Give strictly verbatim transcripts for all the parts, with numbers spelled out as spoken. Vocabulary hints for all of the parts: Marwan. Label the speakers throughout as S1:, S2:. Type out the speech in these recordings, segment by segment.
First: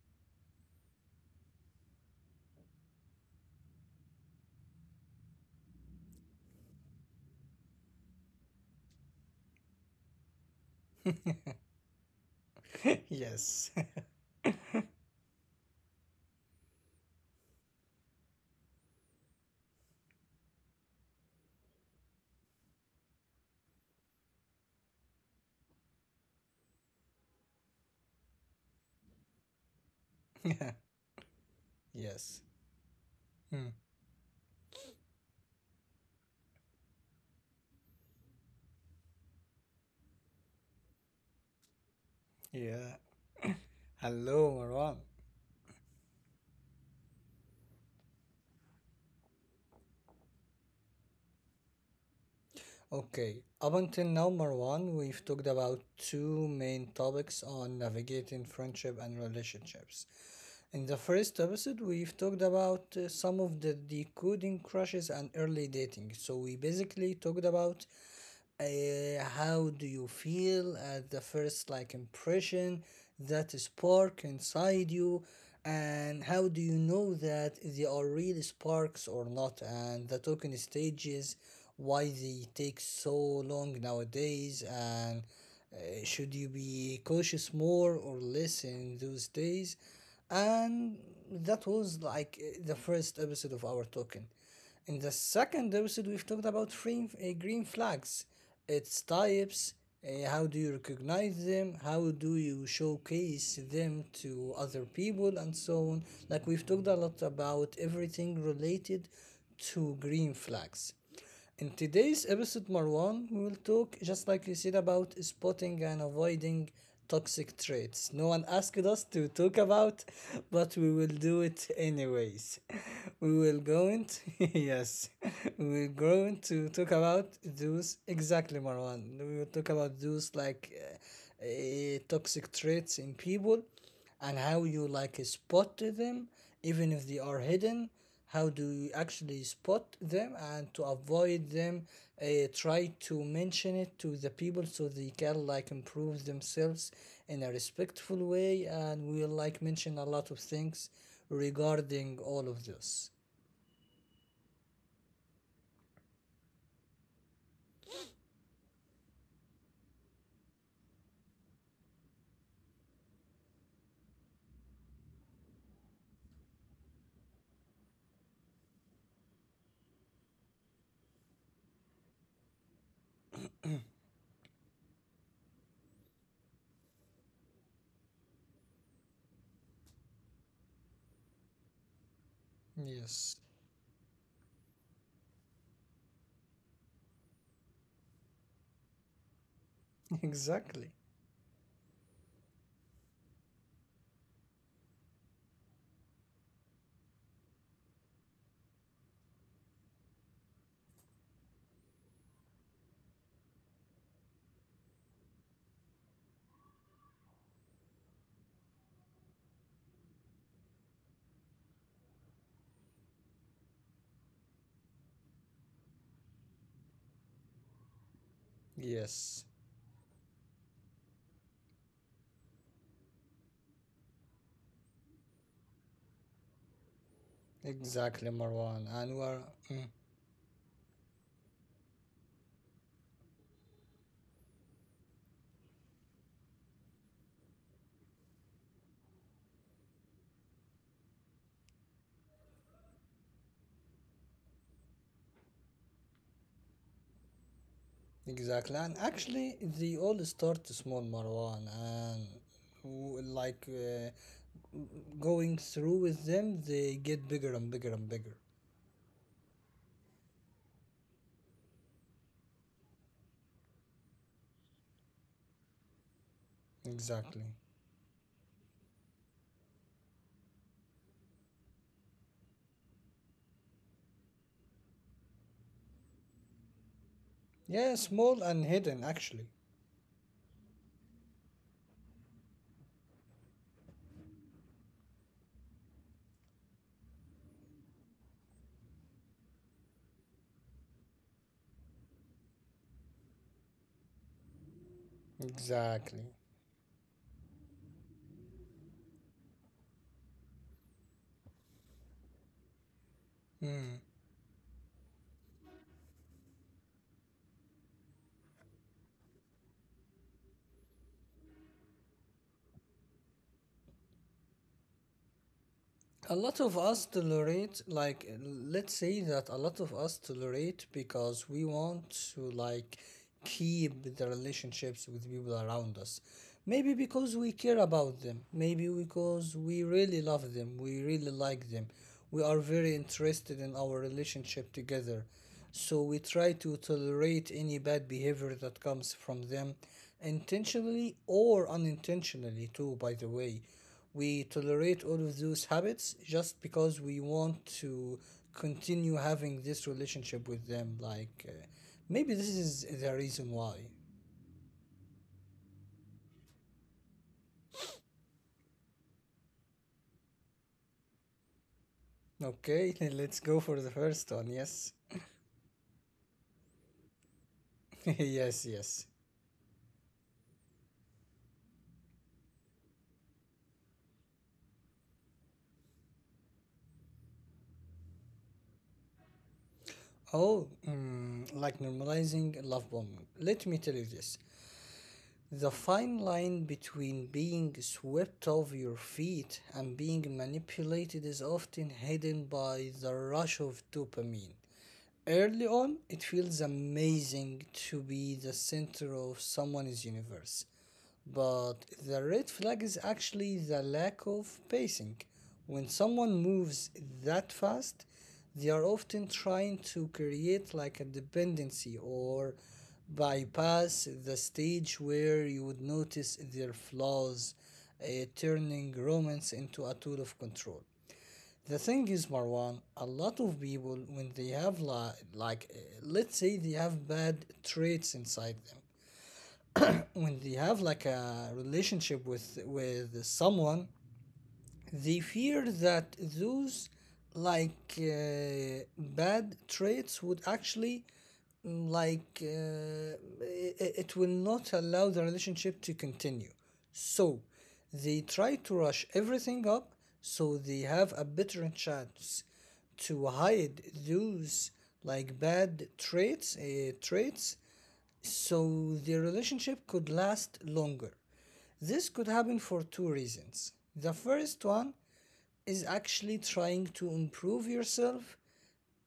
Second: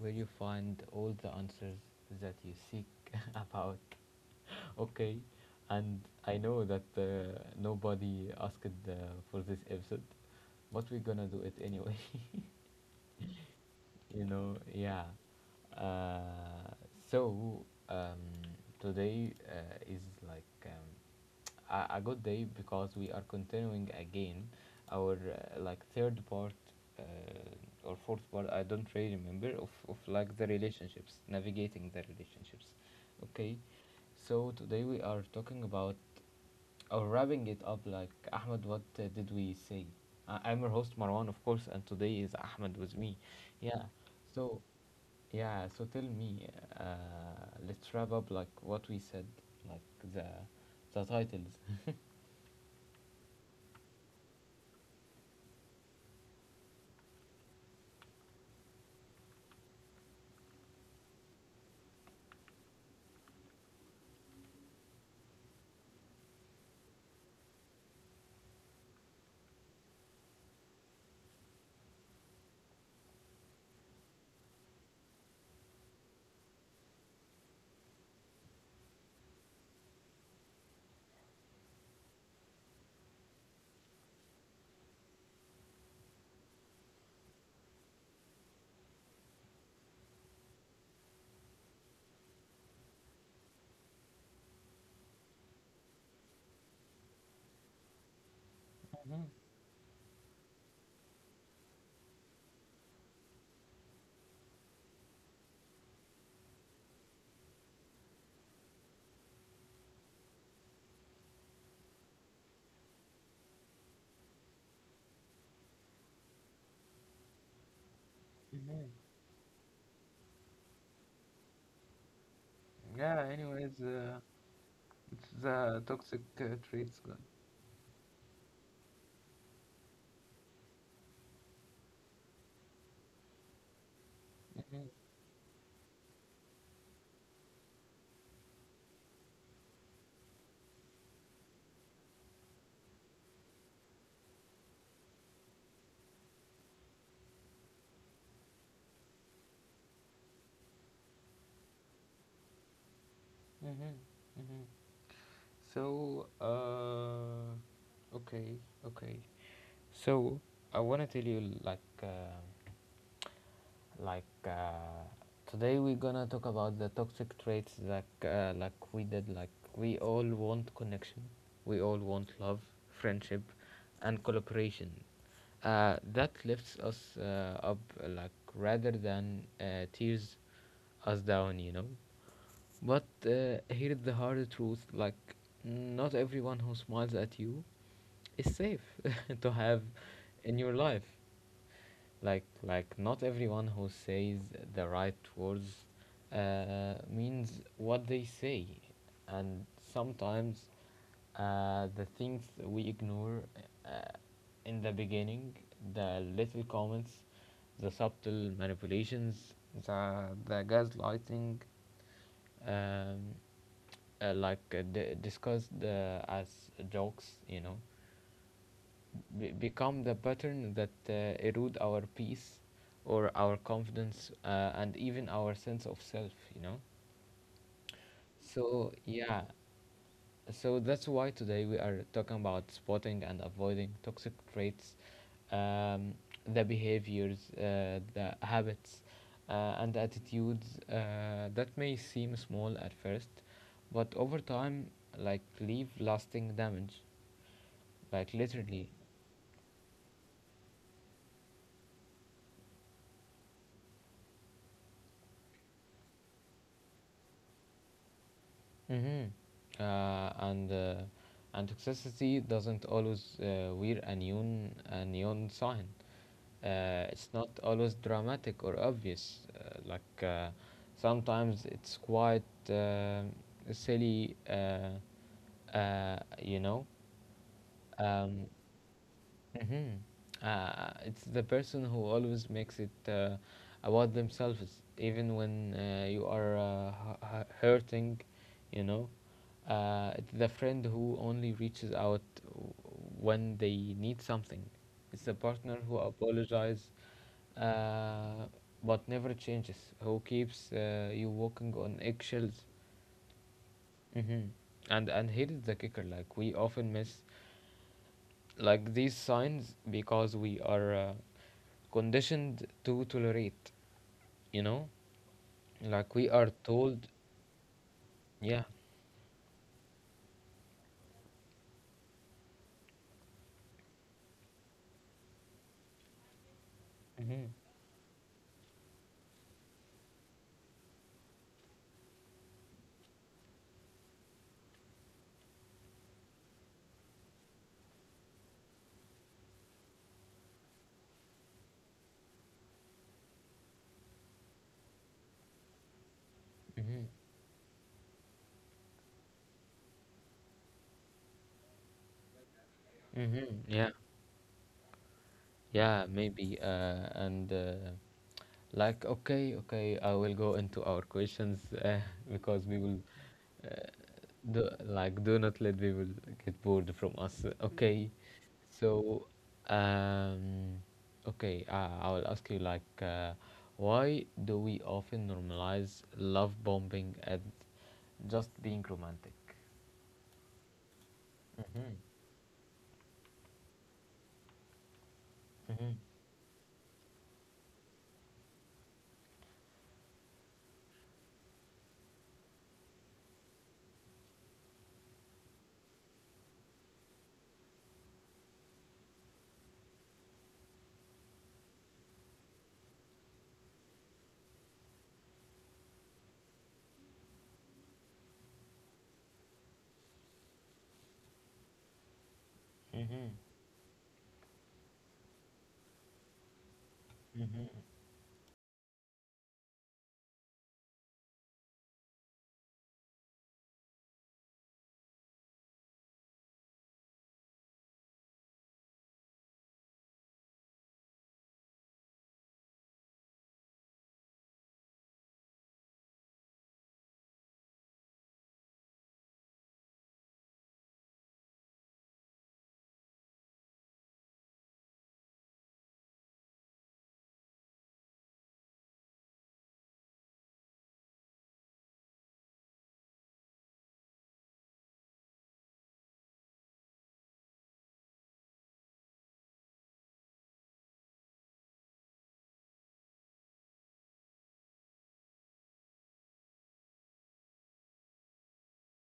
S1: where you find all the answers that you seek about. Okay, and I know that uh, nobody asked uh, for this episode, but we're gonna do it anyway.
S2: Yes.
S1: You know, yeah. Uh, so um, Today uh, is like. Um, a, a good day because we are continuing again our uh, like third part uh, or fourth part. I don't really remember of, of like the relationships, navigating the
S2: Yes.
S1: relationships. Okay,
S2: Hmm.
S1: so today we are talking about, or wrapping it up, like, Ahmed, what uh, did we say? I- i'm your host, Marwan, of course, and today is Ahmed
S2: Yeah.
S1: with me. Yeah,
S2: Hello,
S1: so
S2: Marwan.
S1: yeah, so tell me, uh, let's wrap up, like what we said, like the the titles.
S2: Okay. Up until now, Marwan, we've talked about two main topics on navigating friendship and relationships. In the first episode, we've talked about uh, some of the decoding crushes and early dating, so we basically talked about, Uh, how do you feel at the first like impression, that spark inside you, and how do you know that they are really sparks or not, and the token stages, why they take so long nowadays, and uh, should you be cautious more or less in those days. And that was like uh, the first episode of our token. In the second episode, we've talked about green, uh, green flags, its types, uh, how do you recognize them, how do you showcase them to other people, and so on. Like, we've talked a lot about everything related to green flags. In today's episode, Marwan, we will talk, just like you said, about spotting and avoiding toxic traits. No one asked
S1: Mhm.
S2: us to talk about, but we will do it anyways.
S1: Yeah,
S2: We will
S1: anyways,
S2: go
S1: uh,
S2: into, yes,
S1: it's
S2: we
S1: the
S2: will
S1: toxic
S2: go
S1: uh,
S2: into talk
S1: traits.
S2: about those, exactly, Marwan. We will talk about those, like, uh, uh, toxic traits in people, and how
S1: Mm-hmm.
S2: you like spot them, even if they are hidden. How do you actually spot them and to avoid them? Uh, try to mention it to the people so they can like improve themselves in a respectful way, and we'll like mention a lot of things regarding all of this.
S1: Mm-hmm. Mm-hmm. So, uh, okay, okay. So, I want to tell you, like, uh, like uh, today we're gonna talk about the toxic traits that uh, like we did, like, we all want connection, we all want love, friendship, and collaboration. Uh, that lifts us uh, up, uh, like, rather than uh, tears us down, you know. But
S2: Yes,
S1: uh, here is the hard truth, like not everyone who smiles at you is safe to have in your
S2: exactly.
S1: life. Like like not everyone who says the right words uh, means what they say. And sometimes uh, the things we ignore uh, in the beginning, the little comments, the subtle manipulations, the the gaslighting, um, uh, like uh, d- discussed uh, as jokes, you know,
S2: Yes,
S1: be- become the pattern that uh, erode our peace or our confidence, uh, and even our sense of self, you know.
S2: exactly, Marwan.
S1: So
S2: And we're,
S1: yeah,
S2: mm,
S1: so that's why today we are talking about spotting and avoiding toxic traits, um, the behaviors, uh, the habits, uh, and attitudes uh, that may seem small at first, but over time, like, leave lasting damage, like,
S2: exactly,
S1: literally.
S2: and actually, they all start small, Marwan, and w- like uh, going through with them, they get bigger and bigger and bigger.
S1: Mm-hmm. Uh, and uh, and toxicity doesn't always uh, wear a neon a neon sign. Uh, it's
S2: Exactly.
S1: not always dramatic or obvious. Uh, like, uh, sometimes it's quite uh, silly. Uh, uh, you know.
S2: Yeah, small
S1: Um,
S2: and hidden, actually.
S1: hmm Uh, it's the person who always makes it uh, about themselves, even when uh, you are uh, hu- hu- hurting, you know. Uh, it's the friend who only reaches out w- when they need something. It's the partner who
S2: Exactly.
S1: apologizes, uh, but never changes, who keeps uh, you walking on eggshells.
S2: Hmm.
S1: Mm-hmm. And and here is the kicker: like we often miss, like, these signs because we are uh, conditioned to tolerate, you know? Like we
S2: A
S1: are
S2: lot of
S1: told,
S2: us tolerate, like, uh,
S1: yeah.
S2: let's say that a lot of us tolerate because we want to, like, keep the relationships with people around us. Maybe because
S1: Hmm.
S2: we care about them. Maybe because we really love them. We really like them. We are very interested in our relationship together. So we try to tolerate any bad behavior that comes from them, intentionally or unintentionally, too, by the way. We tolerate all of those habits just
S1: Hmm.
S2: because we want to continue having this relationship with them. Like, uh, maybe this is the reason
S1: Hmm.
S2: why.
S1: Yeah. Yeah, maybe. Uh, and uh, Like, okay, okay, I will go into our questions, uh, because we will,
S2: Okay, let's go for
S1: uh,
S2: the first one.
S1: do,
S2: Yes,
S1: like, do not let people get bored from us. Okay.
S2: yes, yes.
S1: So, um, okay, uh, I will ask you, like, uh, why do we often normalize love bombing at just being romantic?
S2: Oh, mm, like
S1: Mm-hmm.
S2: normalizing love bombing. Let me tell you this. The
S1: Mm-hmm.
S2: fine line between being swept off your feet and being manipulated is often hidden by the rush of dopamine. Early on, it feels amazing to be the center of someone's universe. But the red flag is actually the lack of pacing. When someone moves that fast, they are often trying to create like a dependency or
S1: Mm-hmm.
S2: bypass the stage where you would notice their flaws,
S1: Mm-hmm.
S2: uh, turning romance into a tool of control. The thing is, Marwan, a lot of people, when they have li- like, uh, let's say, they have bad traits inside them. When they have like a relationship with with someone, they fear that those, like, uh, bad traits would actually, mm, like uh, it, it will not allow the relationship to continue. So they try to rush everything up so they have a better chance to hide those, like, bad traits uh, traits so the relationship could last longer. This could happen for two reasons. The first one is actually trying to improve yourself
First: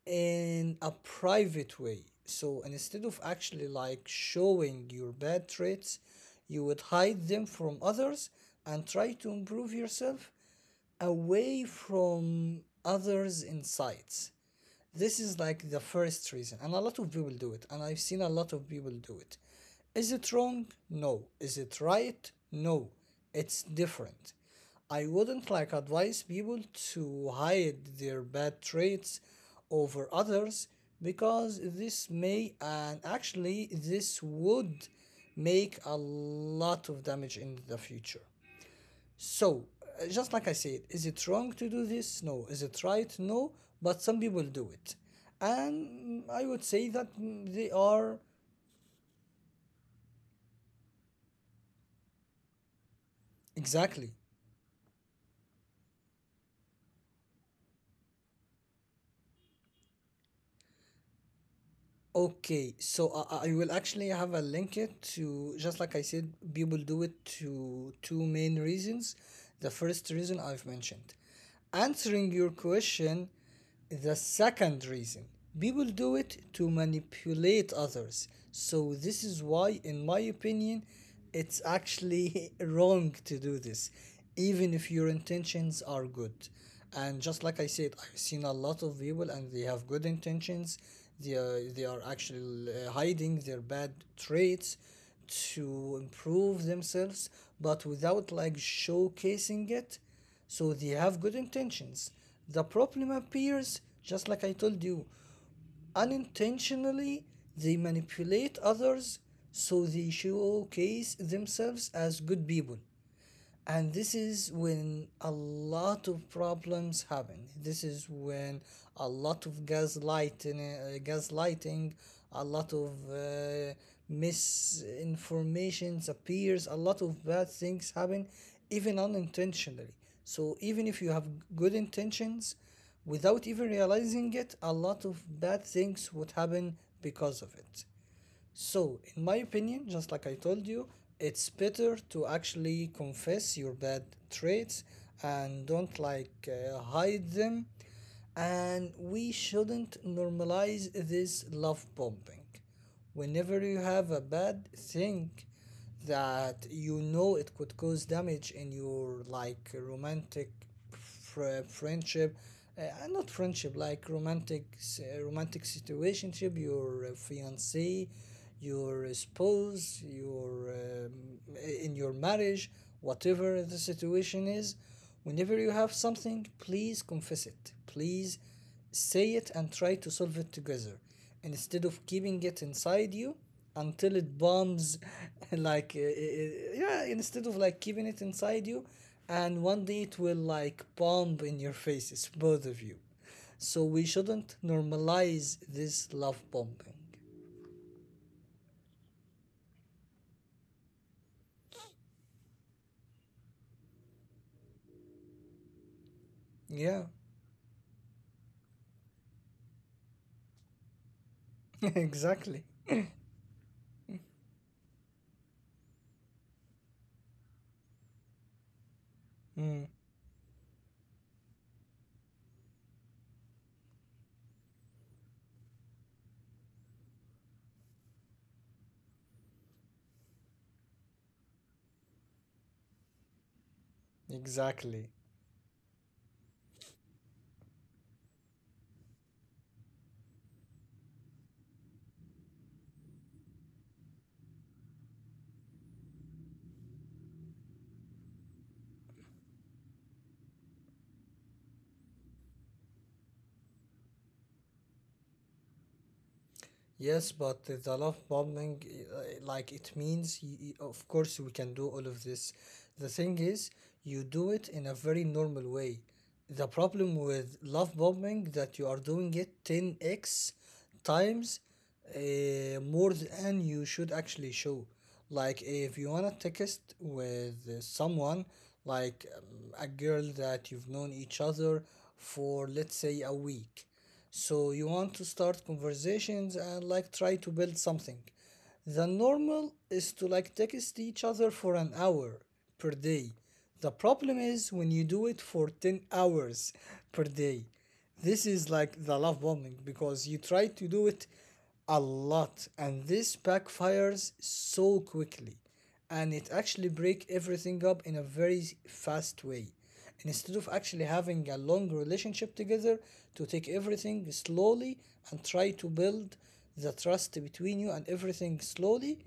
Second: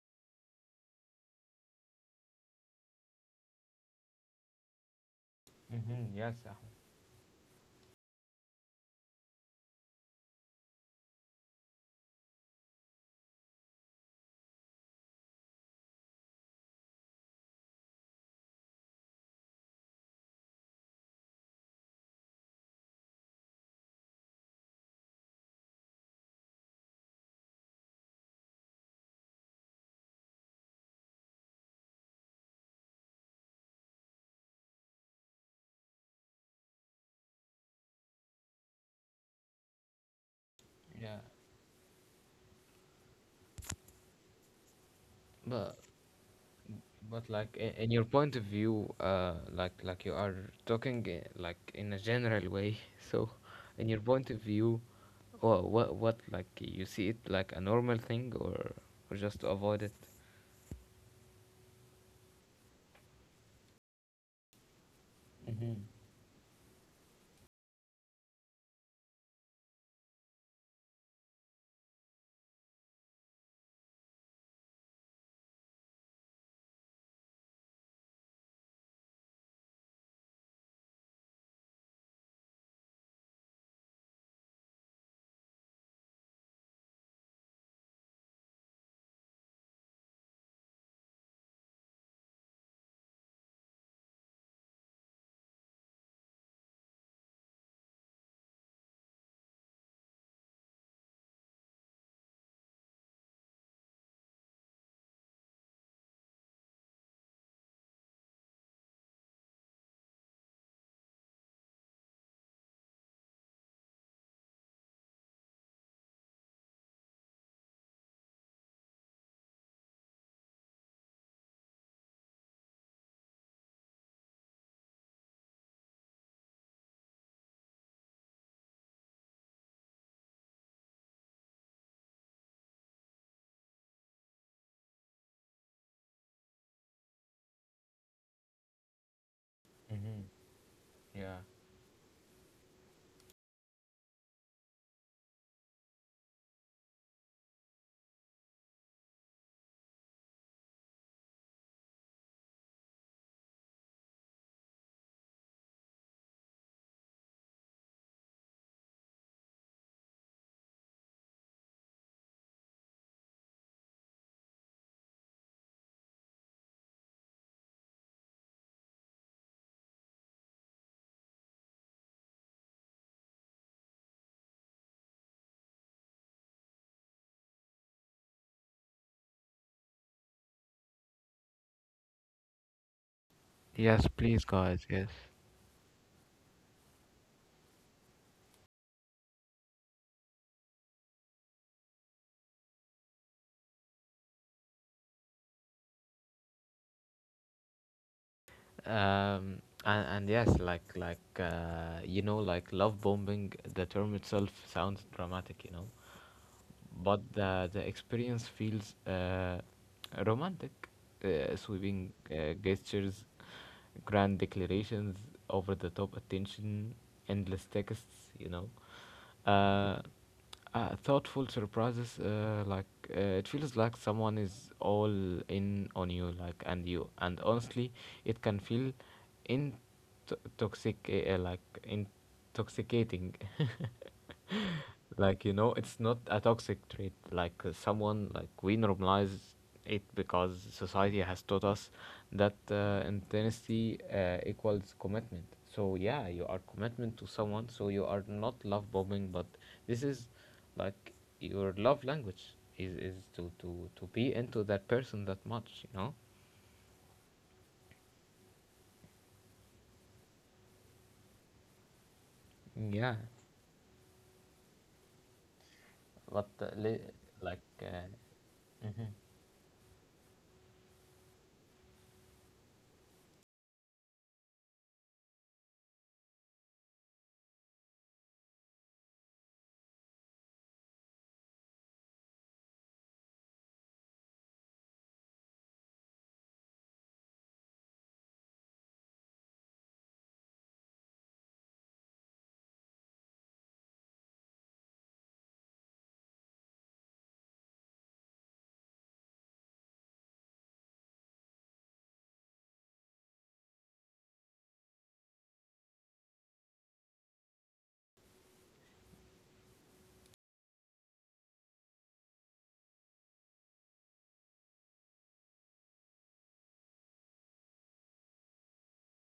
S2: in a private way. So instead of actually like showing your bad traits,
S1: Mm-hmm. Yes.
S2: you
S1: Ahmed.
S2: would hide them from others and try to improve yourself away from others' insights. This is like the first reason, and a lot of people do it, and I've seen a lot of people do it. Is it wrong? No. Is it right? No. It's different. I wouldn't like advise people to hide their bad traits over others, because this may, and actually this would, make a lot of damage in the future. So, uh, just like I said, is
S1: Yeah.
S2: it wrong to do this? No. Is it right? No. But some people do it.
S1: But
S2: And I would say that,
S1: But
S2: mm,
S1: like,
S2: they
S1: in, in your
S2: are
S1: point of view, uh, like like you are talking, uh, like, in a general way. So, in your
S2: exactly
S1: point of view, what what, what like you see it, like, a normal thing or or just to avoid it?
S2: okay. So, I, I I will actually have a link it to, just
S1: Mm-hmm.
S2: like I said, people do it to two main reasons. The first reason I've mentioned. Answering your question, the second reason people do it to manipulate others. So, this is why, in my opinion, it's actually wrong to do this, even if your intentions are good. And just like I said, I've seen a lot of people and they have good intentions. They are, they are actually uh, hiding their bad traits to improve themselves, but without like showcasing it. So they have good intentions. The problem appears, just like I told you, unintentionally, they manipulate others, so they showcase themselves as good people. And this is when a lot of problems happen. This is when a lot of gaslighting uh, gaslighting a lot of uh, misinformation appears, a lot of bad things happen, even unintentionally. So even if you have good intentions, without even realizing it, a lot of bad things would happen because of it. So, in my opinion, just
S1: Mm-hmm.
S2: like I told you,
S1: Yeah.
S2: it's better to actually confess your bad traits and don't like uh, hide them. And we shouldn't normalize this love bombing. Whenever you have a bad thing that you know it could cause damage in your, like, romantic fr- friendship, uh, uh, not friendship, like romantic s- uh, romantic situationship, your uh, fiance, your spouse, your um, in your marriage, whatever the situation is. Whenever you have something, please confess it. Please say it and try to solve it together instead of keeping it inside you
S1: Yes,
S2: until it
S1: please, guys,
S2: bombs.
S1: yes.
S2: Like uh, uh, uh, yeah, instead of like keeping it inside you, and one day it will like bomb in your faces, both of you. So we shouldn't normalize this love bombing.
S1: um and, and yes, like like uh, you know, like love bombing, the term itself sounds dramatic, you know.
S2: Yeah.
S1: But the the experience feels uh, romantic, uh, sweeping uh,
S2: Exactly.
S1: gestures, grand declarations, over the top attention, endless texts, you know,
S2: Mm,
S1: uh, uh, thoughtful surprises, uh, like, uh, it feels like someone is all in on you, like, and you, and honestly, it can feel in toxic, uh, like, intoxicating.
S2: exactly.
S1: Like, you know, it's not a toxic trait, like, uh, someone, like, we normalize it because society has taught us that uh, intensity uh, equals commitment. So yeah, you are commitment to someone. So you are not love bombing, but this is, like, your love language is is to to to be into that person that much, you know.
S2: Yes, but the love bombing, uh, like, it means, y- y- of course, we can do all of this. The
S1: Yeah,
S2: thing is, you do it in a very normal way.
S1: but uh,
S2: The
S1: li-
S2: problem with
S1: like,
S2: love
S1: uh,
S2: bombing that you are
S1: mhm.
S2: doing it ten x times uh, more than you should actually show. Like if you wanna text with uh, someone, like, um, a girl that you've known each other for, let's say, a week, so you want to start conversations and like try to build something. The normal is to like text each other for an hour per day. The problem is when you do it for ten hours per day. This is like the love bombing, because you try to do it a lot, and this backfires so quickly, and it actually breaks everything up in a very fast way instead of actually having a long relationship together, to take everything slowly and try to build the trust between you and everything slowly.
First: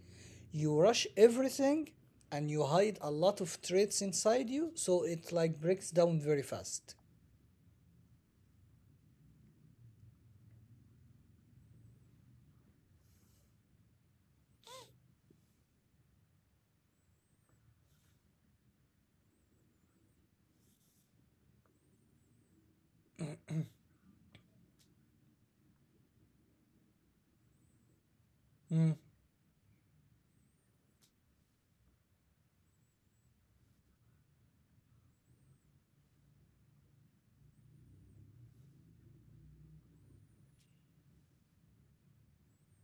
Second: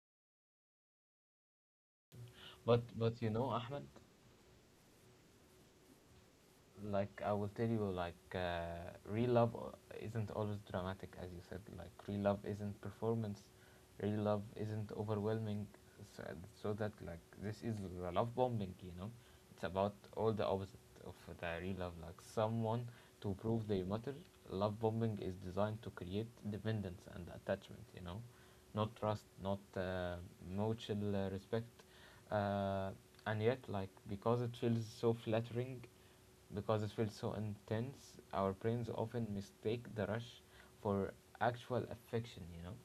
S2: You rush everything, and you
S1: but
S2: hide a
S1: but you
S2: lot
S1: know,
S2: of
S1: Ahmed,
S2: traits inside you, so it like breaks down very fast.
S1: like, I will tell you, like, uh, real love uh, isn't always dramatic, as you said. Like, real love isn't performance, real love isn't overwhelming. So, so that, like, this is the love bombing, you know, it's about all the opposite of the real love. Like, someone to prove they matter. Love bombing is designed to create dependence and attachment, you know,
S2: Mm.
S1: not trust, not uh, mutual uh, respect. Uh, and yet, like, because it feels so flattering, because it feels so intense, our brains often mistake the rush for actual affection, you know?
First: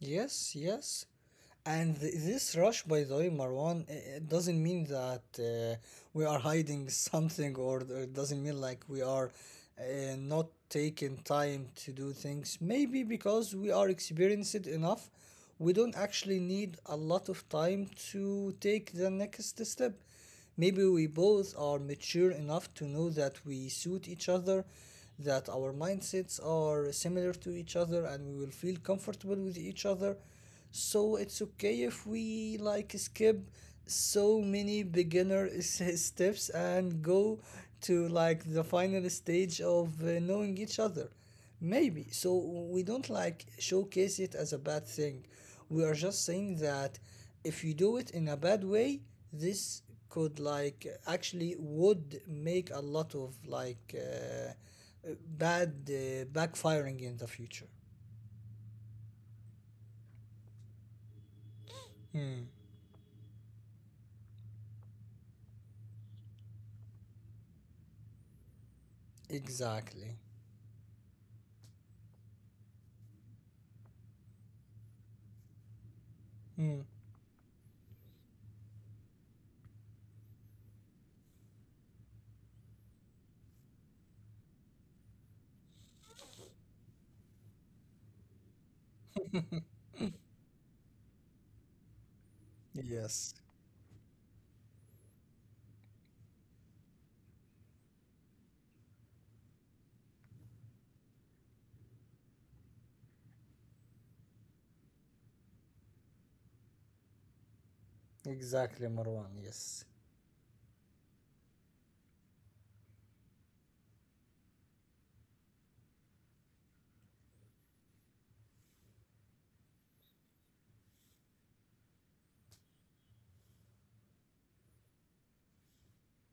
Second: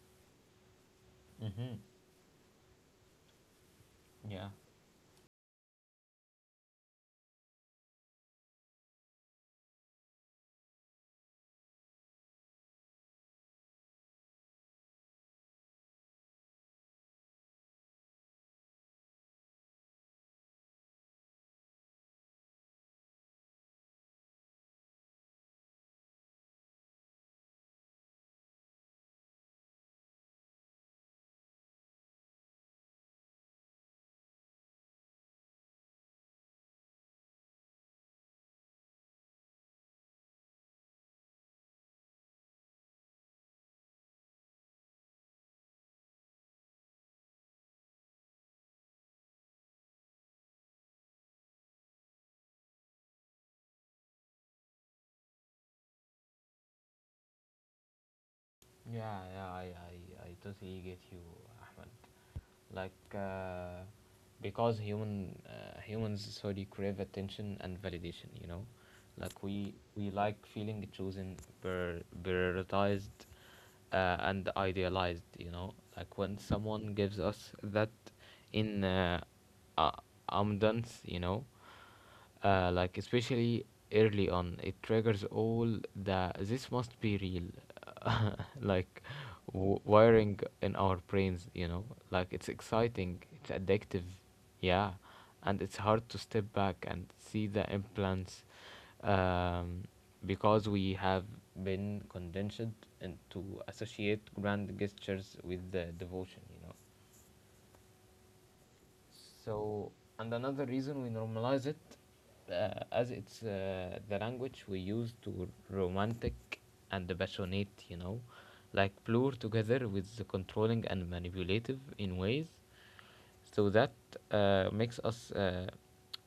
S2: Yes, yes.
S1: Mm-hmm.
S2: And th- this rush, by the way, Marwan, i- it
S1: Yeah.
S2: doesn't mean that uh, we are hiding something, or th- it doesn't mean like we are uh, not taking time to do things. Maybe because we are experienced enough, we don't actually need a lot of time to take the next step. Maybe we both are mature enough to know that we suit each other, that our mindsets are similar to each other, and we will feel comfortable with each other. So it's okay if we like skip so many beginner s- steps and go to, like, the final stage of uh, knowing each other. Maybe. So we don't like showcase it as a bad thing. We are just saying that if you do it in a bad way, this could, like, actually would make a lot of like uh, uh, bad uh, backfiring in the future.
S1: Yeah, yeah, I, I, I totally get you, Ahmed.
S2: Hmm.
S1: Like, uh, because human, uh, humans, sorry, crave attention and validation. You know, like, we we
S2: Exactly.
S1: like feeling chosen, per prioritized, uh, and idealized. You know, like when
S2: Hmm.
S1: someone gives us that in, uh, uh, abundance, you know, uh, like, especially early on, it triggers all the, this must be real, like, w- wiring in our brains, you know, like it's exciting,
S2: Yes.
S1: it's addictive, yeah. And it's hard to step back and see the implants, um, because we have been conditioned and to associate grand gestures with the devotion, you know.
S2: Exactly, Marwan. Yes.
S1: So, and another reason we normalize it, uh, as it's uh, the language we use to romantic and passionate, you know, like blur together with the controlling and manipulative in ways, so that uh, makes us uh,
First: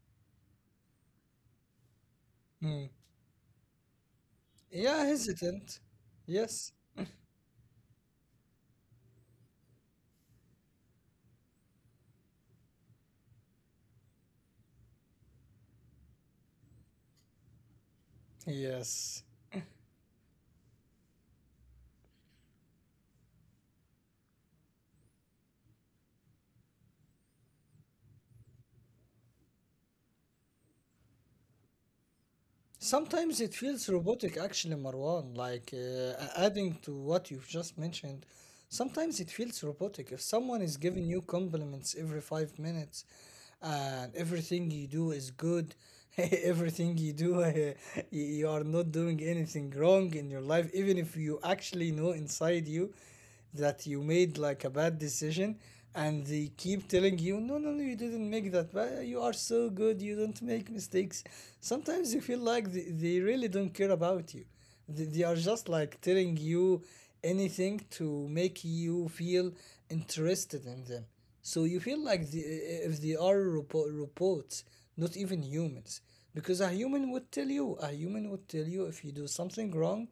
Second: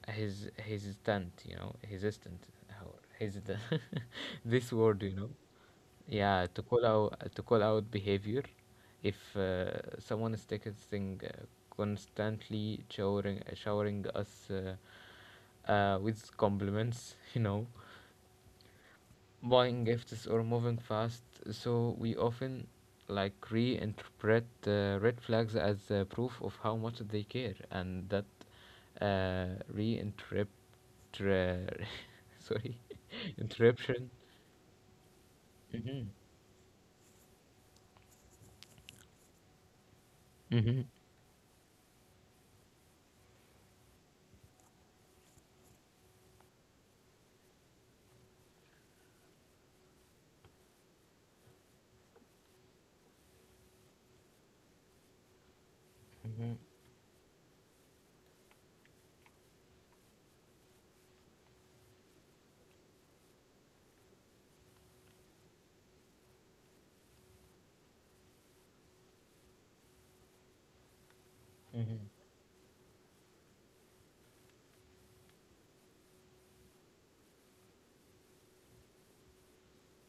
S1: his hesitant, you know, hesitant.
S2: Hmm.
S1: How his the, this word,
S2: Yeah,
S1: you know.
S2: hesitant.
S1: Yeah, to
S2: Yes.
S1: call out to call out behavior. If uh, someone is texting uh, constantly, showering showering us, uh, uh, with compliments, you know,
S2: Yes.
S1: buying gifts or moving fast, so we often, like, reinterpret, uh, red flags as uh, proof of how much they care, and that, uh, reinterpret, sorry,
S2: Sometimes it feels
S1: interruption.
S2: robotic, actually, Marwan, like,
S1: Mm-hmm.
S2: uh, adding to what you've just mentioned. Sometimes it feels robotic. If someone is
S1: Mm-hmm.
S2: giving you compliments every five minutes and everything you do is good, everything you do, uh, you you are not doing anything wrong in your life, even if you actually know inside you that you made like a bad decision, and they
S1: Mm-hmm.
S2: keep telling you no, no, no, you didn't make that bad, you are so good, you don't make mistakes. Sometimes you feel like they, they really don't care about you. They, they are just like telling you anything to make you feel interested in them. So you feel
S1: Mm-hmm.
S2: like the, if they are robo- robots, not even humans. Because a human would tell you, a human would tell you if you do something wrong,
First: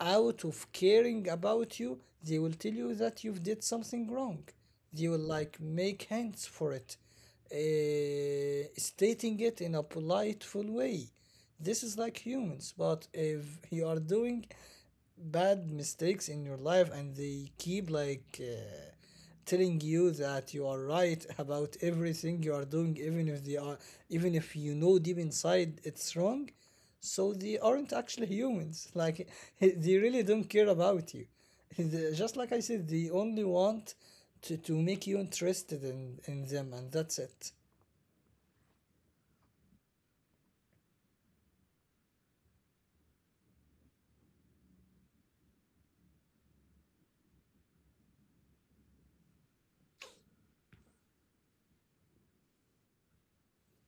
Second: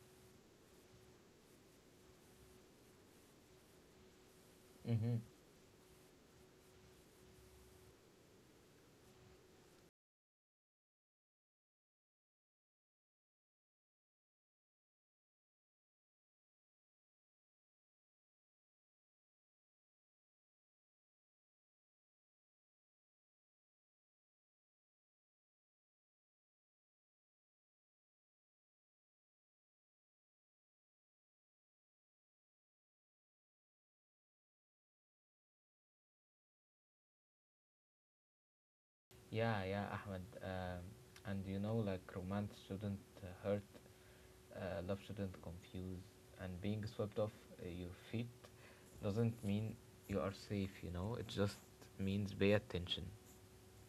S2: out of caring about you, they will tell you that you've did something wrong. They
S1: Mm-hmm.
S2: will like make hands for it, uh, stating it in a politeful way. This is like humans. But if you are doing bad mistakes in your life and they keep like uh, telling you that you are right about everything you are doing, even if they are, even if you know deep inside it's wrong, so they aren't actually humans. Like they really don't care about you. They- Just like I said, they only want to, to make you interested in, in them, and that's it.
S1: Yeah, yeah, Ahmed. Um, and you know, like romance shouldn't uh, hurt, uh, love shouldn't confuse, and being swept off uh, your feet doesn't mean you are safe. You know, it just means pay attention.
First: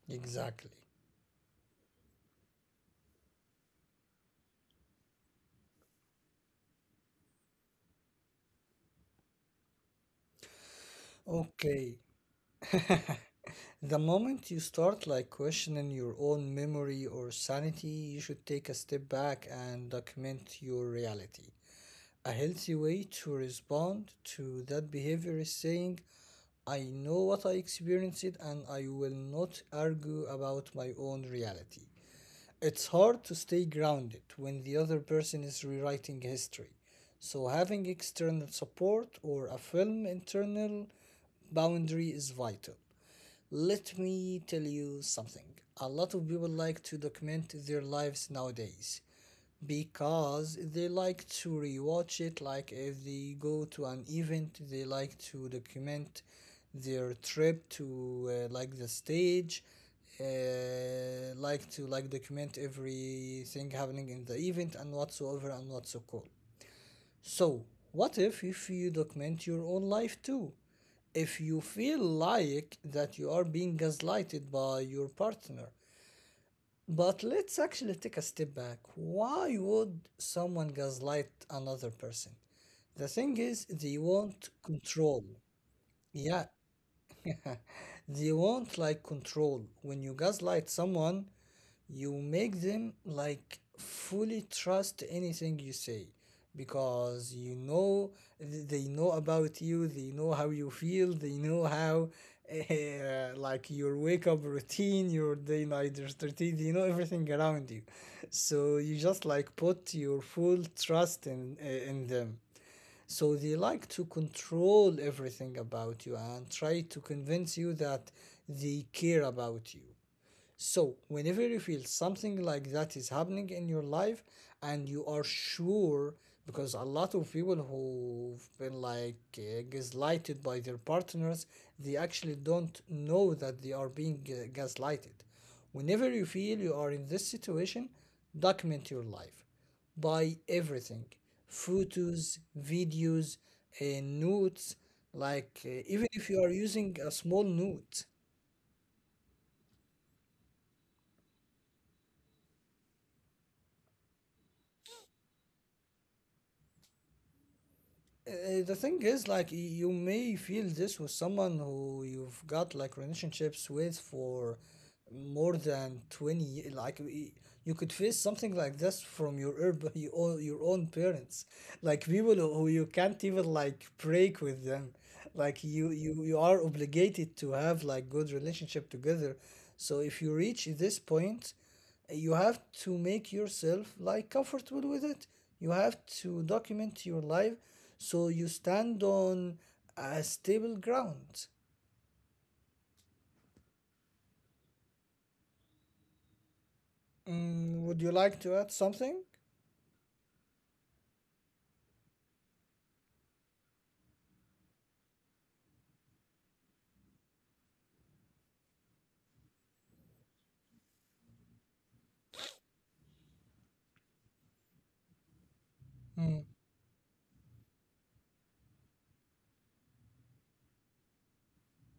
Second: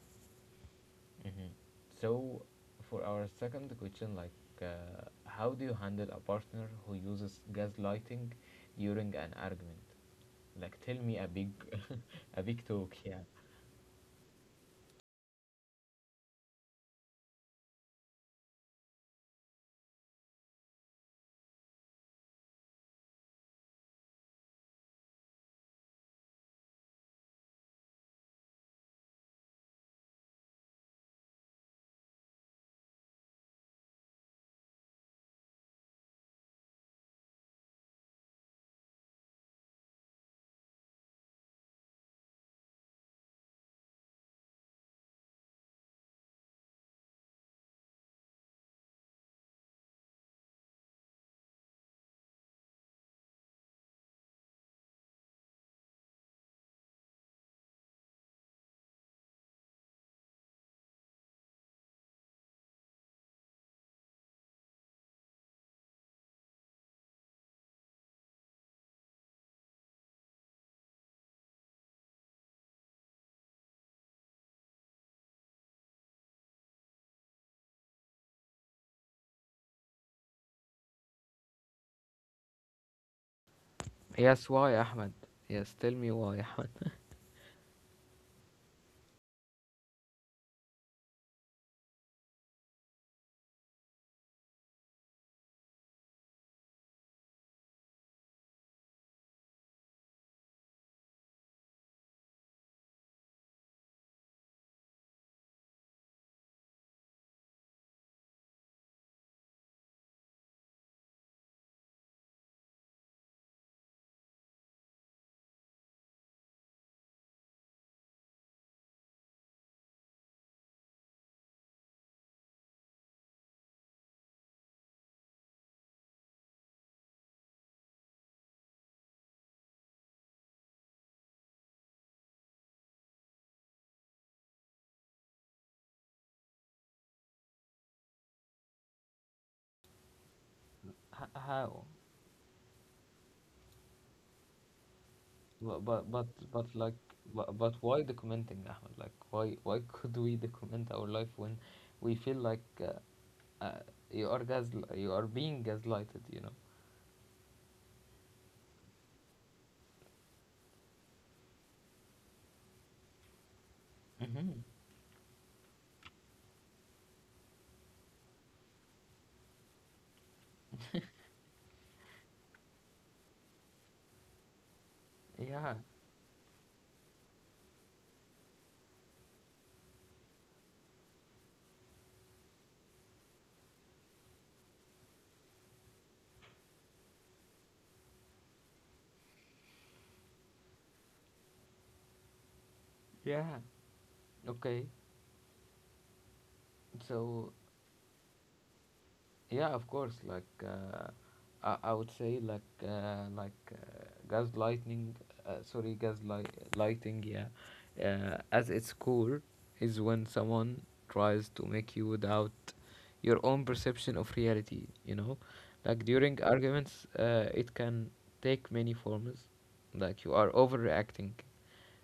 S2: Exactly.
S1: Mm-hmm. So, for our second question, like, uh, how do you handle a partner who uses gaslighting during an argument? Like, tell me a big,
S2: Okay.
S1: a big talk. Yeah.
S2: The moment you start like questioning your own memory or sanity, you should take a step back and document your reality. A healthy way to respond to that behavior is saying, I know what I experienced and I will not argue about my own reality. It's hard to stay grounded when the other person is rewriting history. So, having external support or a firm internal boundary is vital. Let me tell you something. A lot of people like to document their lives nowadays, because they like to rewatch it. Like if they go to an event, they like to document their trip to uh, like the stage, uh, like to like document everything happening in the event and whatsoever, and what's so cool. So what if if you document your own life too, if you feel like that you are being gaslighted by your partner? But let's actually take a step back. Why would someone gaslight another person? The thing is, they
S1: Yes,
S2: want
S1: why, Ahmed?
S2: control.
S1: Yes, tell me why,
S2: Yeah,
S1: Ahmed.
S2: they want like control. When you gaslight someone, you make them like fully trust anything you say, because you know, th- they know about you, they know how you feel, they know how, uh, like your wake up routine, your day night routine, they know everything around you. So you just like put your full trust in, uh, in them. So they like to control everything about you and try to convince you that they care about you. So, whenever you feel something like that is happening in your life and you are sure, because a lot of people who've been like uh, gaslighted by their partners, they actually don't know that they are being uh, gaslighted. Whenever you feel you are in this situation, document your life by everything.
S1: H- how?
S2: Photos, videos, uh, notes. Like, uh,
S1: But,
S2: even
S1: but but
S2: if you are
S1: but like,
S2: using a small
S1: but, but why
S2: note,
S1: documenting, Ahmed? Like, why why could we document our life when we feel like, uh, uh, you are gas you are being gaslighted? You know.
S2: Uh, the thing is, like, you may feel this with someone who you've got like relationships with
S1: Mm-hmm.
S2: for more than twenty ye- like y- you could face something like this from your urb your own, your own parents. Like people who who you can't even like break with them. Like
S1: Yeah,
S2: you you you are obligated to have like good relationship together. So if you reach this point, you have to make yourself like comfortable with it. You have to document your life, so you stand on a stable ground.
S1: yeah. Okay. So.
S2: Mm, would you like to add something?
S1: Yeah, of course. Like, uh, I, I would say, like, uh, like uh, gaslighting. Uh, sorry, gaslight lighting. Yeah, uh, as its core is when someone tries to make you doubt your own perception of reality. You know, like during
S2: Mm,
S1: arguments, uh, it can take many forms. Like, you are overreacting.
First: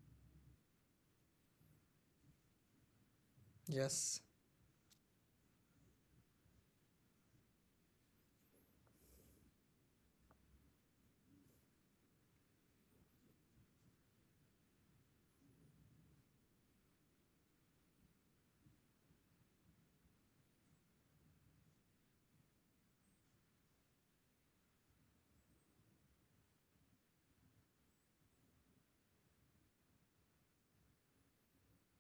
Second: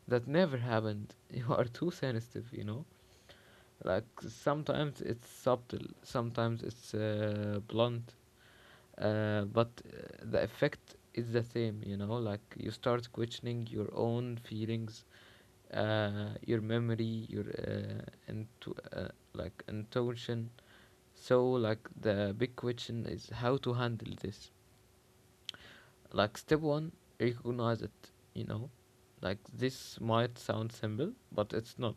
S1: That never happened. You are too sensitive. You know. Like
S2: yes.
S1: sometimes it's subtle, sometimes it's uh, blunt, uh, but uh, the effect is the same. You know, like you start questioning your own feelings, uh, your memory, your, uh, into uh, like, intuition. So, like, the big question is, how to handle this. Like, step one, recognize it. You know, like this might sound simple, but it's not.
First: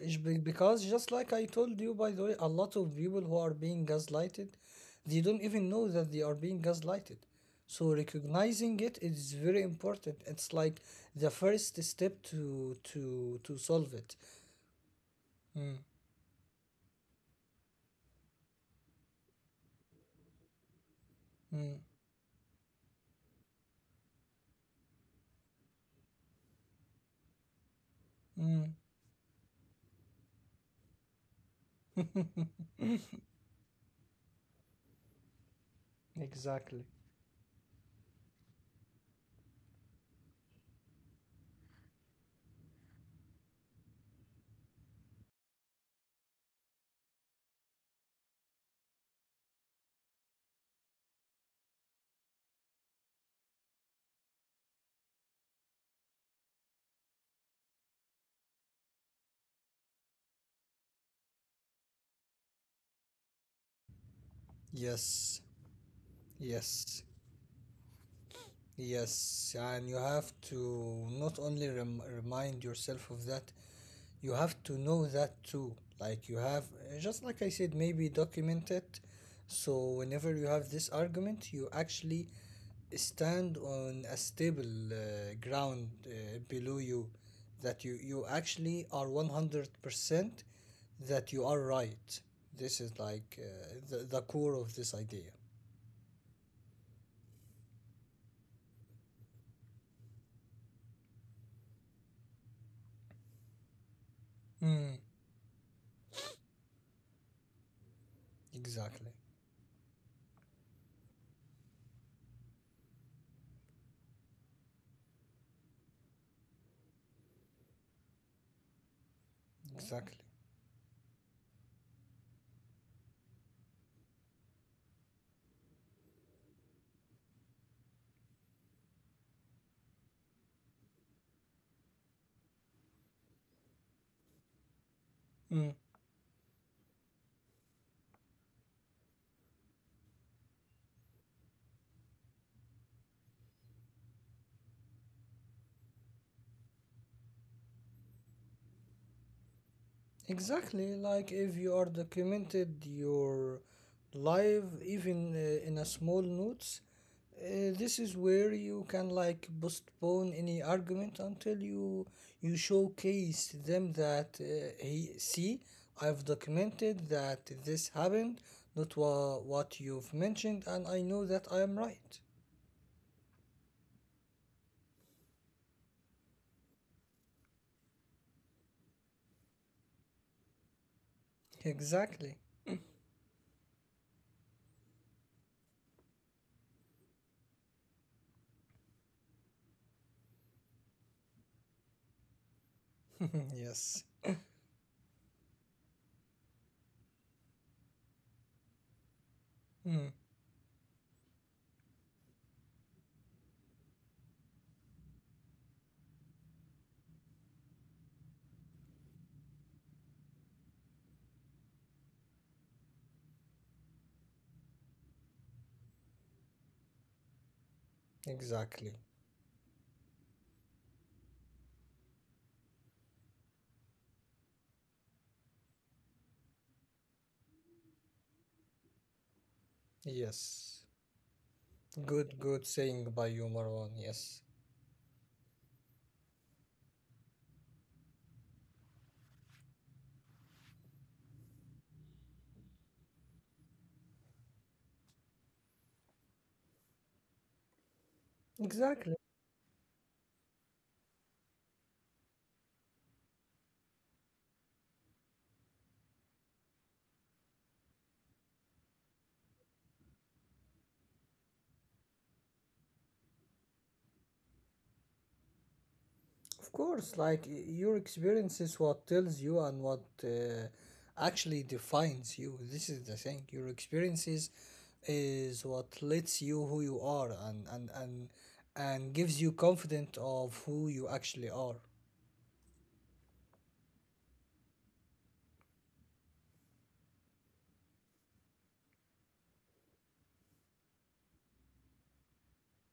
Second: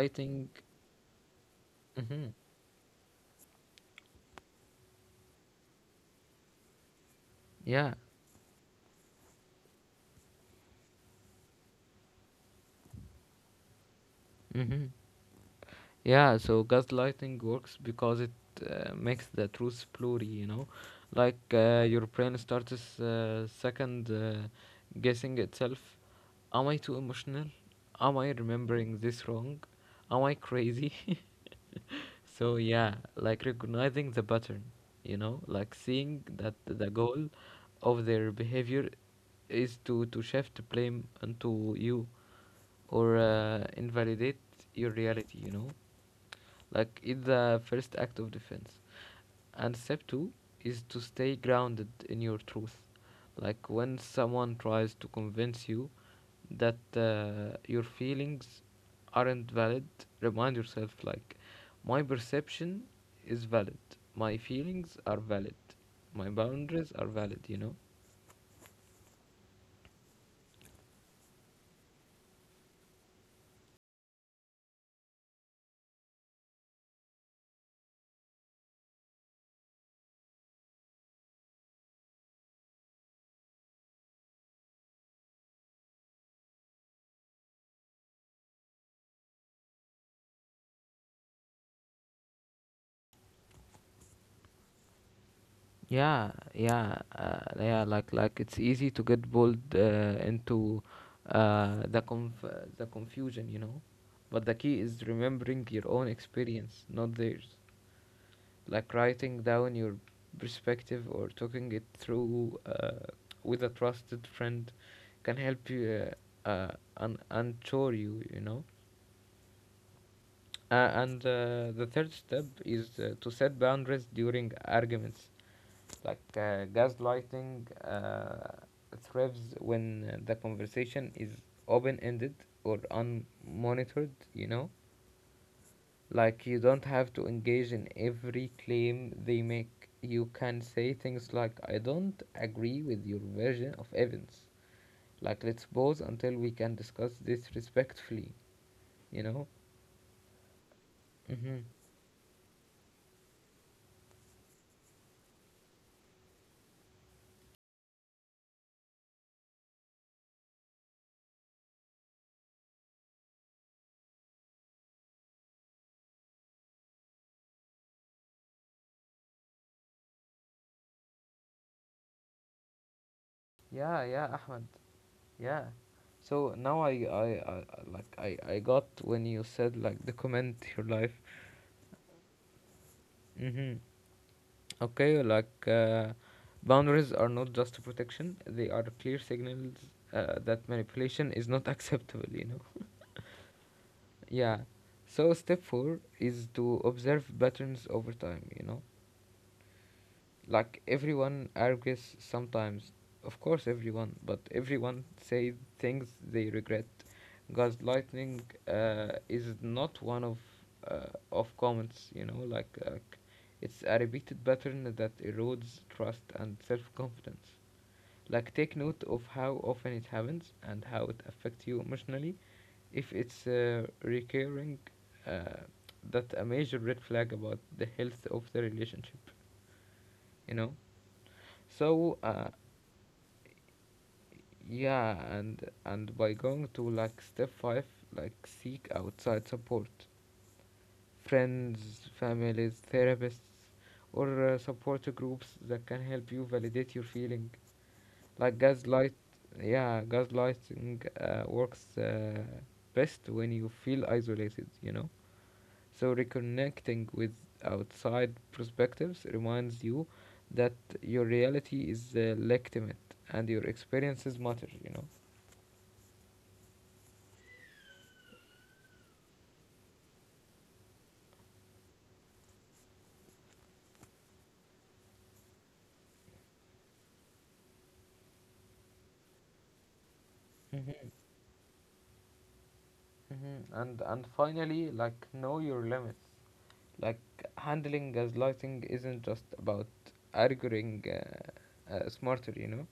S2: It's be- because just like I told you, by the
S1: Mm-hmm.
S2: way, a lot of people who are being gaslighted, they don't even know that they are being gaslighted. So
S1: Yeah.
S2: recognizing it is very important. It's like the first step to to to solve it.
S1: Mm-hmm.
S2: Mm,
S1: Yeah, so gaslighting works because it uh, makes the truth blurry, you know? Like,
S2: mm.
S1: uh, your brain starts uh, second, uh, guessing itself. Am I too emotional? Am I
S2: Mm.
S1: remembering this wrong? Am I crazy? So, yeah, like, recognizing the pattern, you know? Like seeing that
S2: Exactly.
S1: the goal of their behavior is to, to shift blame onto you or uh, invalidate your reality, you know? Like it's the first act of defense. And step two is to stay grounded in your truth. Like, when someone tries to convince you that uh, your feelings aren't valid, remind yourself, like, my perception is valid, my feelings are
S2: Yes,
S1: valid, my boundaries
S2: yes,
S1: are valid, you know?
S2: yes. And you have to not only rem remind yourself of that, you have to know that too. Like you have, just like I said, maybe document it. So whenever you have this argument, you actually stand on a stable uh, ground uh, below you, that you, you actually are one hundred percent that you are right. This is like uh, the, the core of this idea.
S1: Yeah, yeah, uh, yeah. Like, like it's easy to get pulled uh, into uh, the conf- the confusion, you know. But the key
S2: Mm.
S1: is remembering your own experience, not theirs. Like
S2: Exactly.
S1: writing down your perspective or talking it through, uh, with a trusted friend, can help you uh, uh, un- unsure you, you know.
S2: Exactly.
S1: Uh, and uh, The third step is uh, to set boundaries during arguments. Like, uh, gaslighting uh, thrives when uh, the conversation is open ended or unmonitored, you know?
S2: Mm.
S1: Like, you don't have to engage in every claim they make. You can say things like, I don't agree with your version of events. Like, let's pause until we can discuss this respectfully, you know?
S2: Exactly. Like if
S1: Mm-hmm.
S2: you are documented your life, even uh, in a small notes, uh, this is where you can like postpone any argument until you you showcase them that, uh, hey, see, I've documented that this happened, not wha- what you've mentioned, and I know that I am right.
S1: Yeah, yeah, Ahmed. Yeah. So now I I, I I- like I I got when you said, like, document your life.
S2: Exactly.
S1: Mm-hmm. Okay, like uh, boundaries are not just protection; they are clear signals uh, that manipulation is not acceptable. You know.
S2: Yes.
S1: Yeah. So step four is to observe patterns over time. You know.
S2: Mm,
S1: Like everyone argues sometimes. Of course, everyone, but everyone say things they regret. Gaslighting uh, is not one of uh, of comments. You know, like uh, it's a repeated pattern that erodes trust and self confidence. Like take note
S2: exactly.
S1: of how often it happens and how it affects you emotionally. If it's uh, recurring, uh, that's a major red flag about the health of the relationship. You know.
S2: Yes.
S1: So, uh,
S2: Good, good saying by you, Marwan. Yes.
S1: Yeah, and and by going to like step five, like seek outside support, friends, families, therapists, or uh, support groups that can help you validate your feeling. Like gaslight,
S2: Exactly.
S1: yeah, gaslighting uh, works uh, best when you feel isolated. You know, so reconnecting with outside perspectives reminds you that your reality is uh, legitimate and your experiences matter. You know.
S2: Of course, like y- your experience is what tells you and what uh, actually defines you. This is the thing. Your experiences is what lets you who you are, and and and and gives you confidence of who you actually are.
S1: Mhm. And and finally, like know your limits. Like handling gaslighting isn't just about arguing uh, uh, smarter, you know.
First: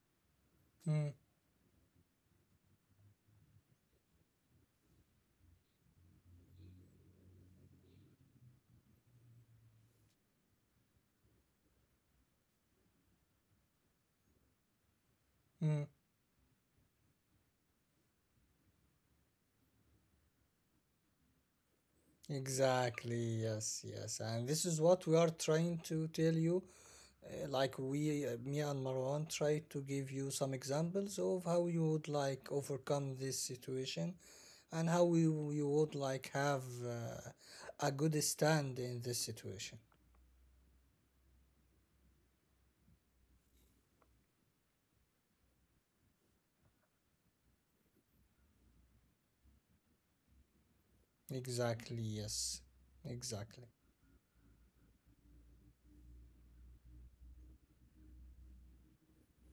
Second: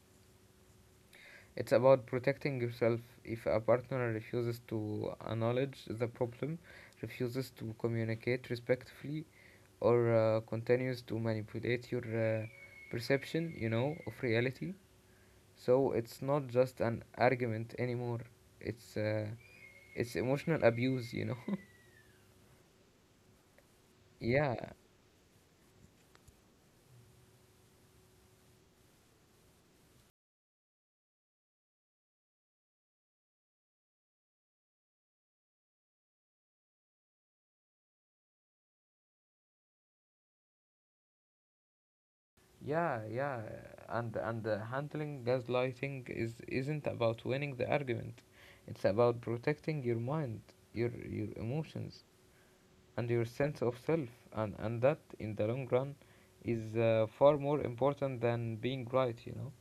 S2: Mm,
S1: It's about protecting yourself if a partner refuses to acknowledge the problem, refuses to communicate respectfully, or uh, continues to manipulate your uh, perception, you know, of reality. So
S2: mm.
S1: it's not just an argument anymore. It's uh, it's emotional abuse, you know.
S2: Exactly, yes, yes. And
S1: Yeah.
S2: this is what we are trying to tell you. Uh, like we, uh, me and Marwan, try to give you some examples of how you would like overcome this situation, and how you, you would like have uh, a good stand in this situation.
S1: Yeah, yeah, and and the handling gaslighting is isn't about winning the argument. It's about protecting your mind, your your emotions,
S2: Exactly, yes,
S1: and your sense
S2: exactly.
S1: of self, and and that in the long run is uh, far more important than being right, you know.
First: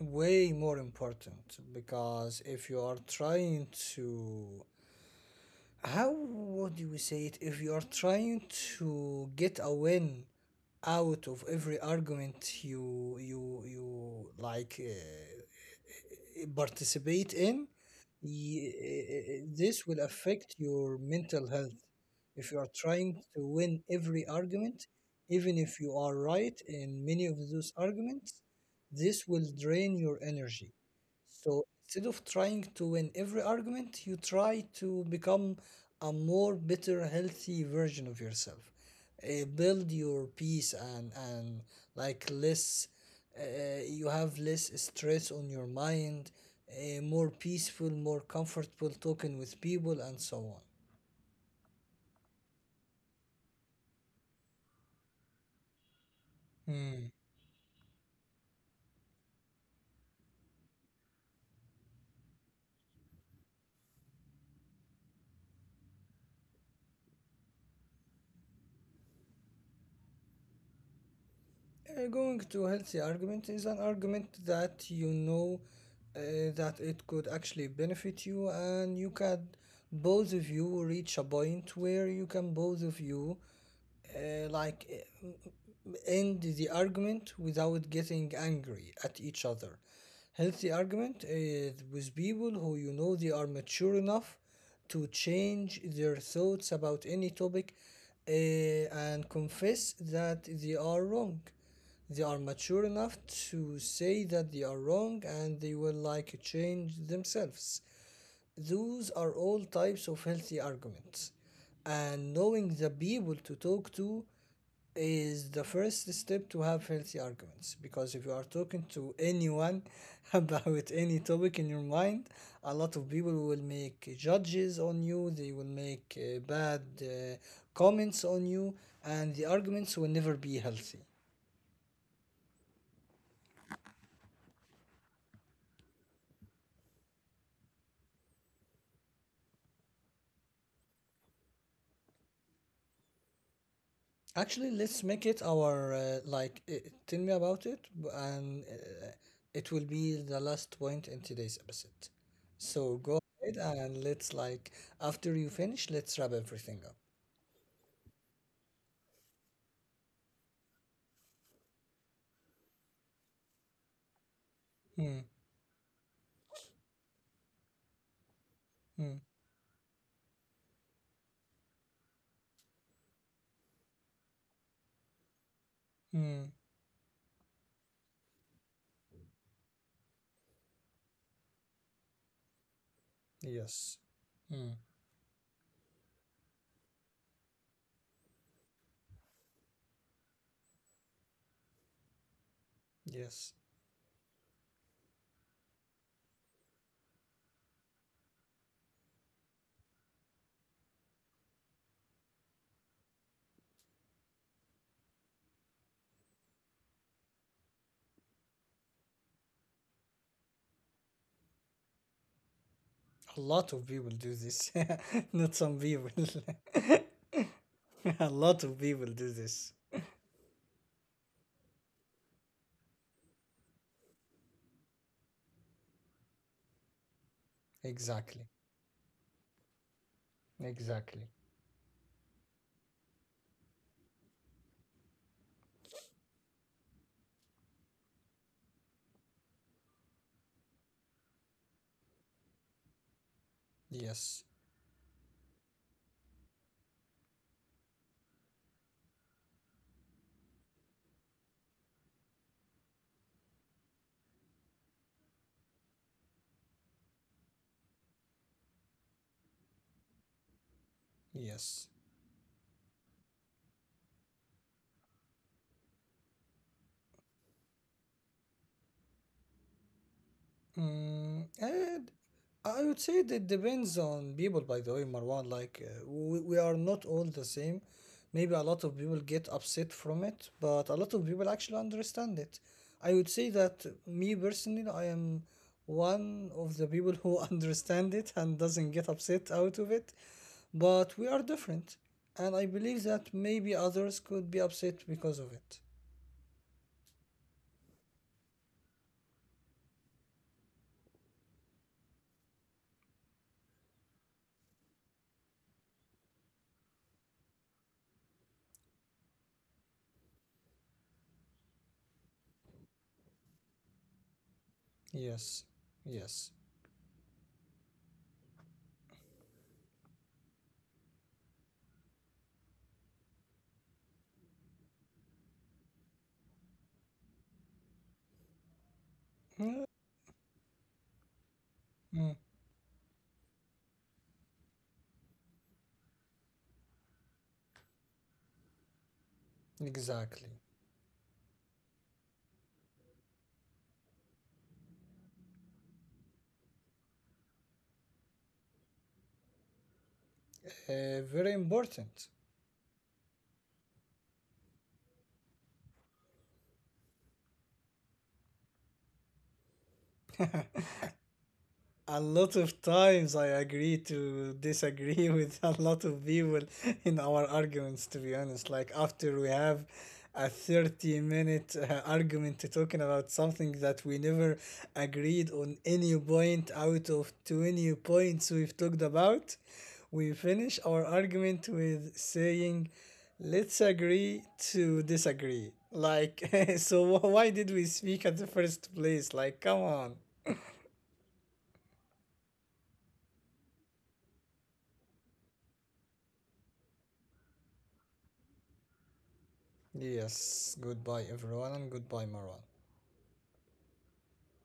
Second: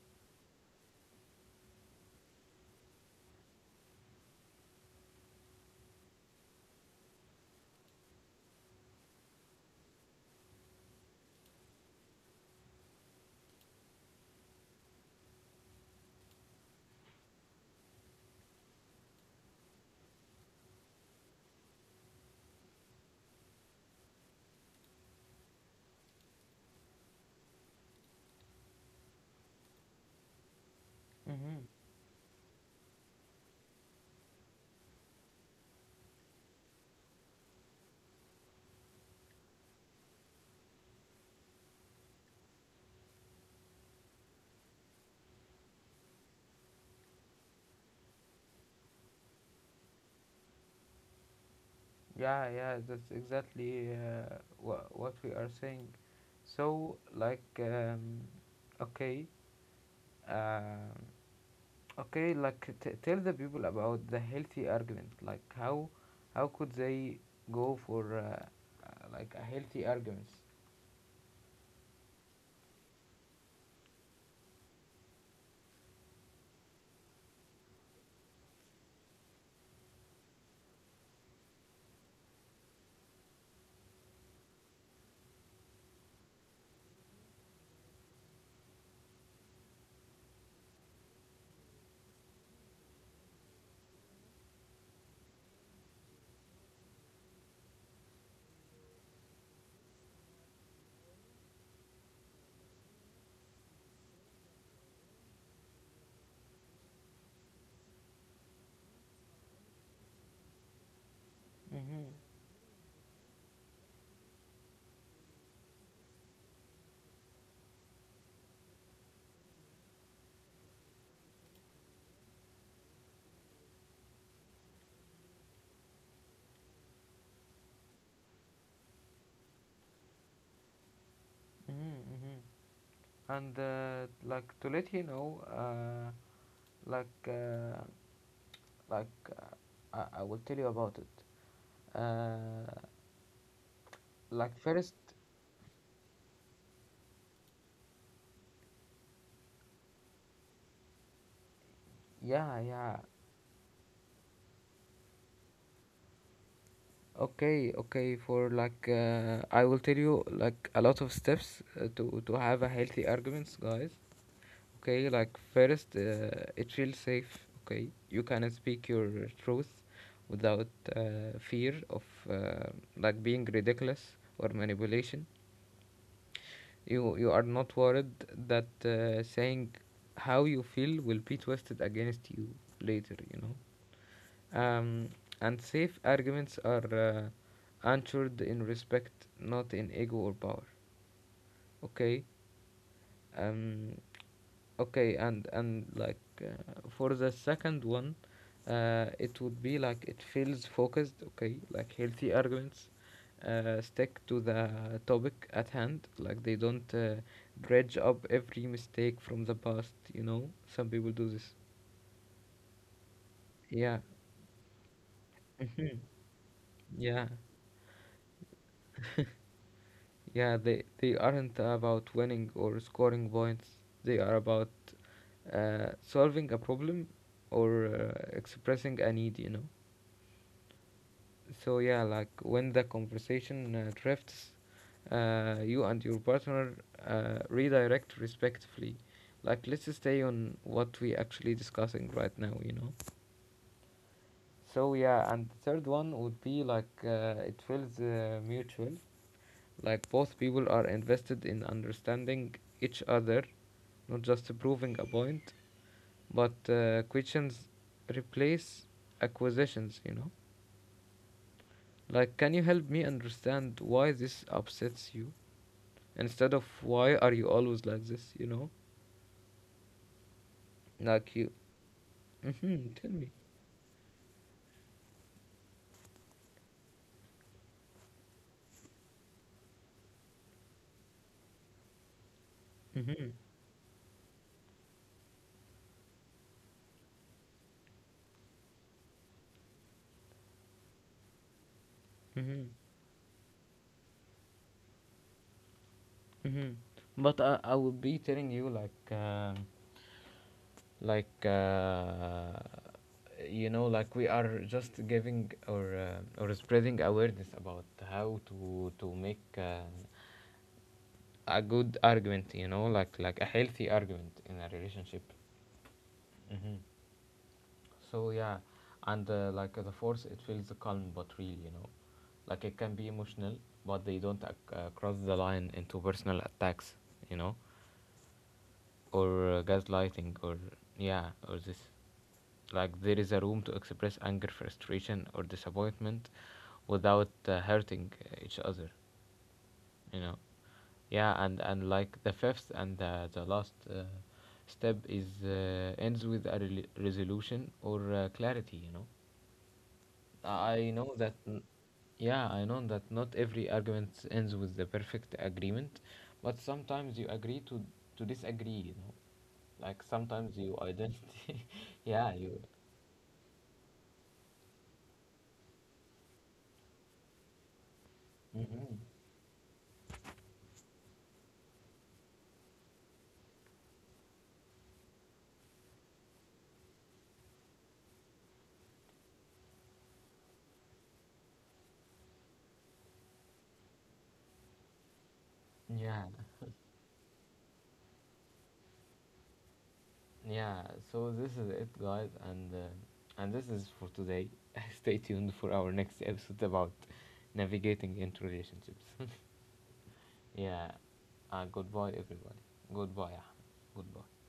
S2: Way more important because if you are trying to, how would you say it, if you are trying to get a win out of every argument you you you like uh, participate in, y- uh, this will affect your mental health. If you are trying to win every argument, even if you are right in many of those arguments, this will drain your energy. So
S1: Mm-hmm.
S2: instead of trying to win every argument, you try to become a more better, healthy version of yourself. Uh, build your peace and and like less. Uh, you have less stress on your mind, uh, more peaceful, more comfortable talking with people, and so
S1: Yeah, yeah, that's exactly uh, wha- what we are saying. So,
S2: on.
S1: like, um, okay, um okay, like t- tell the people about the healthy argument. Like how how could they go for uh, uh, like a healthy arguments?
S2: Uh, going to healthy argument is an argument that you know, uh, that it could actually benefit you, and you can, both of you, reach a point where you can, both of you, uh, like uh, end the argument without getting angry at each other. Healthy argument is with people who you know they are mature enough to change their thoughts about any topic, uh, and confess that they are wrong. They are mature enough to say that they are wrong and they will like change themselves. Those are all types of healthy arguments,
S1: Mm-hmm.
S2: and knowing the people to talk to is the first step to have healthy arguments. Because if you are talking to anyone about any topic in your mind, a lot of people will make judges on you, they will make uh, bad uh, comments on you, and the arguments will never be healthy.
S1: Mm-hmm. Mm-hmm. And uh, like to let you know, uh, like uh, like uh, I, I will tell you about it. Uh, like
S2: Actually,
S1: first
S2: let's make it our uh, like. Uh, tell me about it, b- and uh, it will be the last point in today's episode.
S1: yeah
S2: So
S1: yeah
S2: go ahead and let's like, after you finish, let's wrap everything up.
S1: Okay, okay, for like uh, I will tell you like a lot of steps uh, to to have a healthy arguments, guys. Okay,
S2: Hmm.
S1: like first, uh, it feels safe. Okay, you can speak your
S2: Hmm.
S1: truth without uh, fear of uh, like being ridiculous or manipulation.
S2: Hmm.
S1: you you are not worried that uh, saying how you feel will be twisted against you later, you
S2: Yes. Hmm.
S1: know. Um, and safe arguments are uh, answered in respect, not in ego or power. Okay,
S2: Yes.
S1: um okay, and and like uh, for the second one, uh, it would be like it feels focused. Okay, like healthy arguments uh, stick to the topic at hand. Like they don't uh, dredge up every mistake from the past, you know. Some people do this.
S2: A lot of people
S1: Yeah.
S2: do this. Not some people.
S1: Yeah.
S2: A lot of people do this.
S1: Yeah, they they aren't about winning or scoring points. They are about uh, solving a problem or uh,
S2: Exactly.
S1: expressing a need, you know.
S2: Exactly.
S1: So yeah, like when the conversation uh, drifts, uh, you and your partner uh, redirect respectfully. Like let's stay on what we actually discussing right now, you know.
S2: Yes.
S1: So yeah, and the third one would be like uh, it feels uh, mutual. Like both people are invested in understanding each other, not just proving a point, but uh, questions replace acquisitions, you know.
S2: Yes.
S1: Like, can you help me understand why this upsets you, instead of why are you always like this, you know.
S2: Mm,
S1: Like you,
S2: and I
S1: mm-hmm,
S2: would say
S1: tell me.
S2: that depends on people, by the way, Marwan. Like, uh, we, we are not all the same. Maybe a lot of people get upset from it, but a lot of people actually understand it. I would
S1: Mm-hmm,
S2: say that me personally, I am one of the people who understand it and doesn't get upset out of it, but we are different. And I
S1: mm-hmm,
S2: believe that maybe others could be upset because of it.
S1: mm-hmm. But I, I would be telling you, like um, like uh, you know, like we are just giving or uh, or spreading awareness about how to to make uh, a good argument, you know, like like a healthy argument in a relationship.
S2: Yes, yes.
S1: Mm-hmm. So yeah, and uh, like uh, the force, it feels calm but real, you know. Like it can be emotional, but they don't ac- uh, cross the line into personal attacks, you know, or uh,
S2: Mm,
S1: gaslighting or yeah or this.
S2: mm,
S1: Like there is a room to express anger, frustration or disappointment without uh, hurting uh, each other, you
S2: exactly.
S1: know. Yeah, and and like the fifth and the, the last uh, step is uh, ends with a rel resolution or uh, clarity, you know. I
S2: Uh,
S1: know that,
S2: very
S1: n-
S2: important.
S1: Yeah, I know that not every argument ends with the perfect agreement, but sometimes you agree to to disagree, you know. Like sometimes you ident,
S2: A
S1: yeah,
S2: lot
S1: you,
S2: of times I agree to disagree with a lot of people in our arguments, to be honest. Like,
S1: hmm
S2: after we have a thirty minute uh, argument to talking about something that we never agreed on any point out of twenty points we've talked about, we finish our argument with saying, let's agree to disagree.
S1: Yeah,
S2: Like, so wh- why did we speak at the first place? Like, come on.
S1: yeah. So this is it, guys, and uh, and this is for today. Stay tuned for our next episode about navigating into relationships.
S2: Yes,
S1: Yeah,
S2: goodbye everyone
S1: uh,
S2: and
S1: goodbye,
S2: goodbye Marwan.
S1: everybody. Goodbye, Ahmed. Goodbye.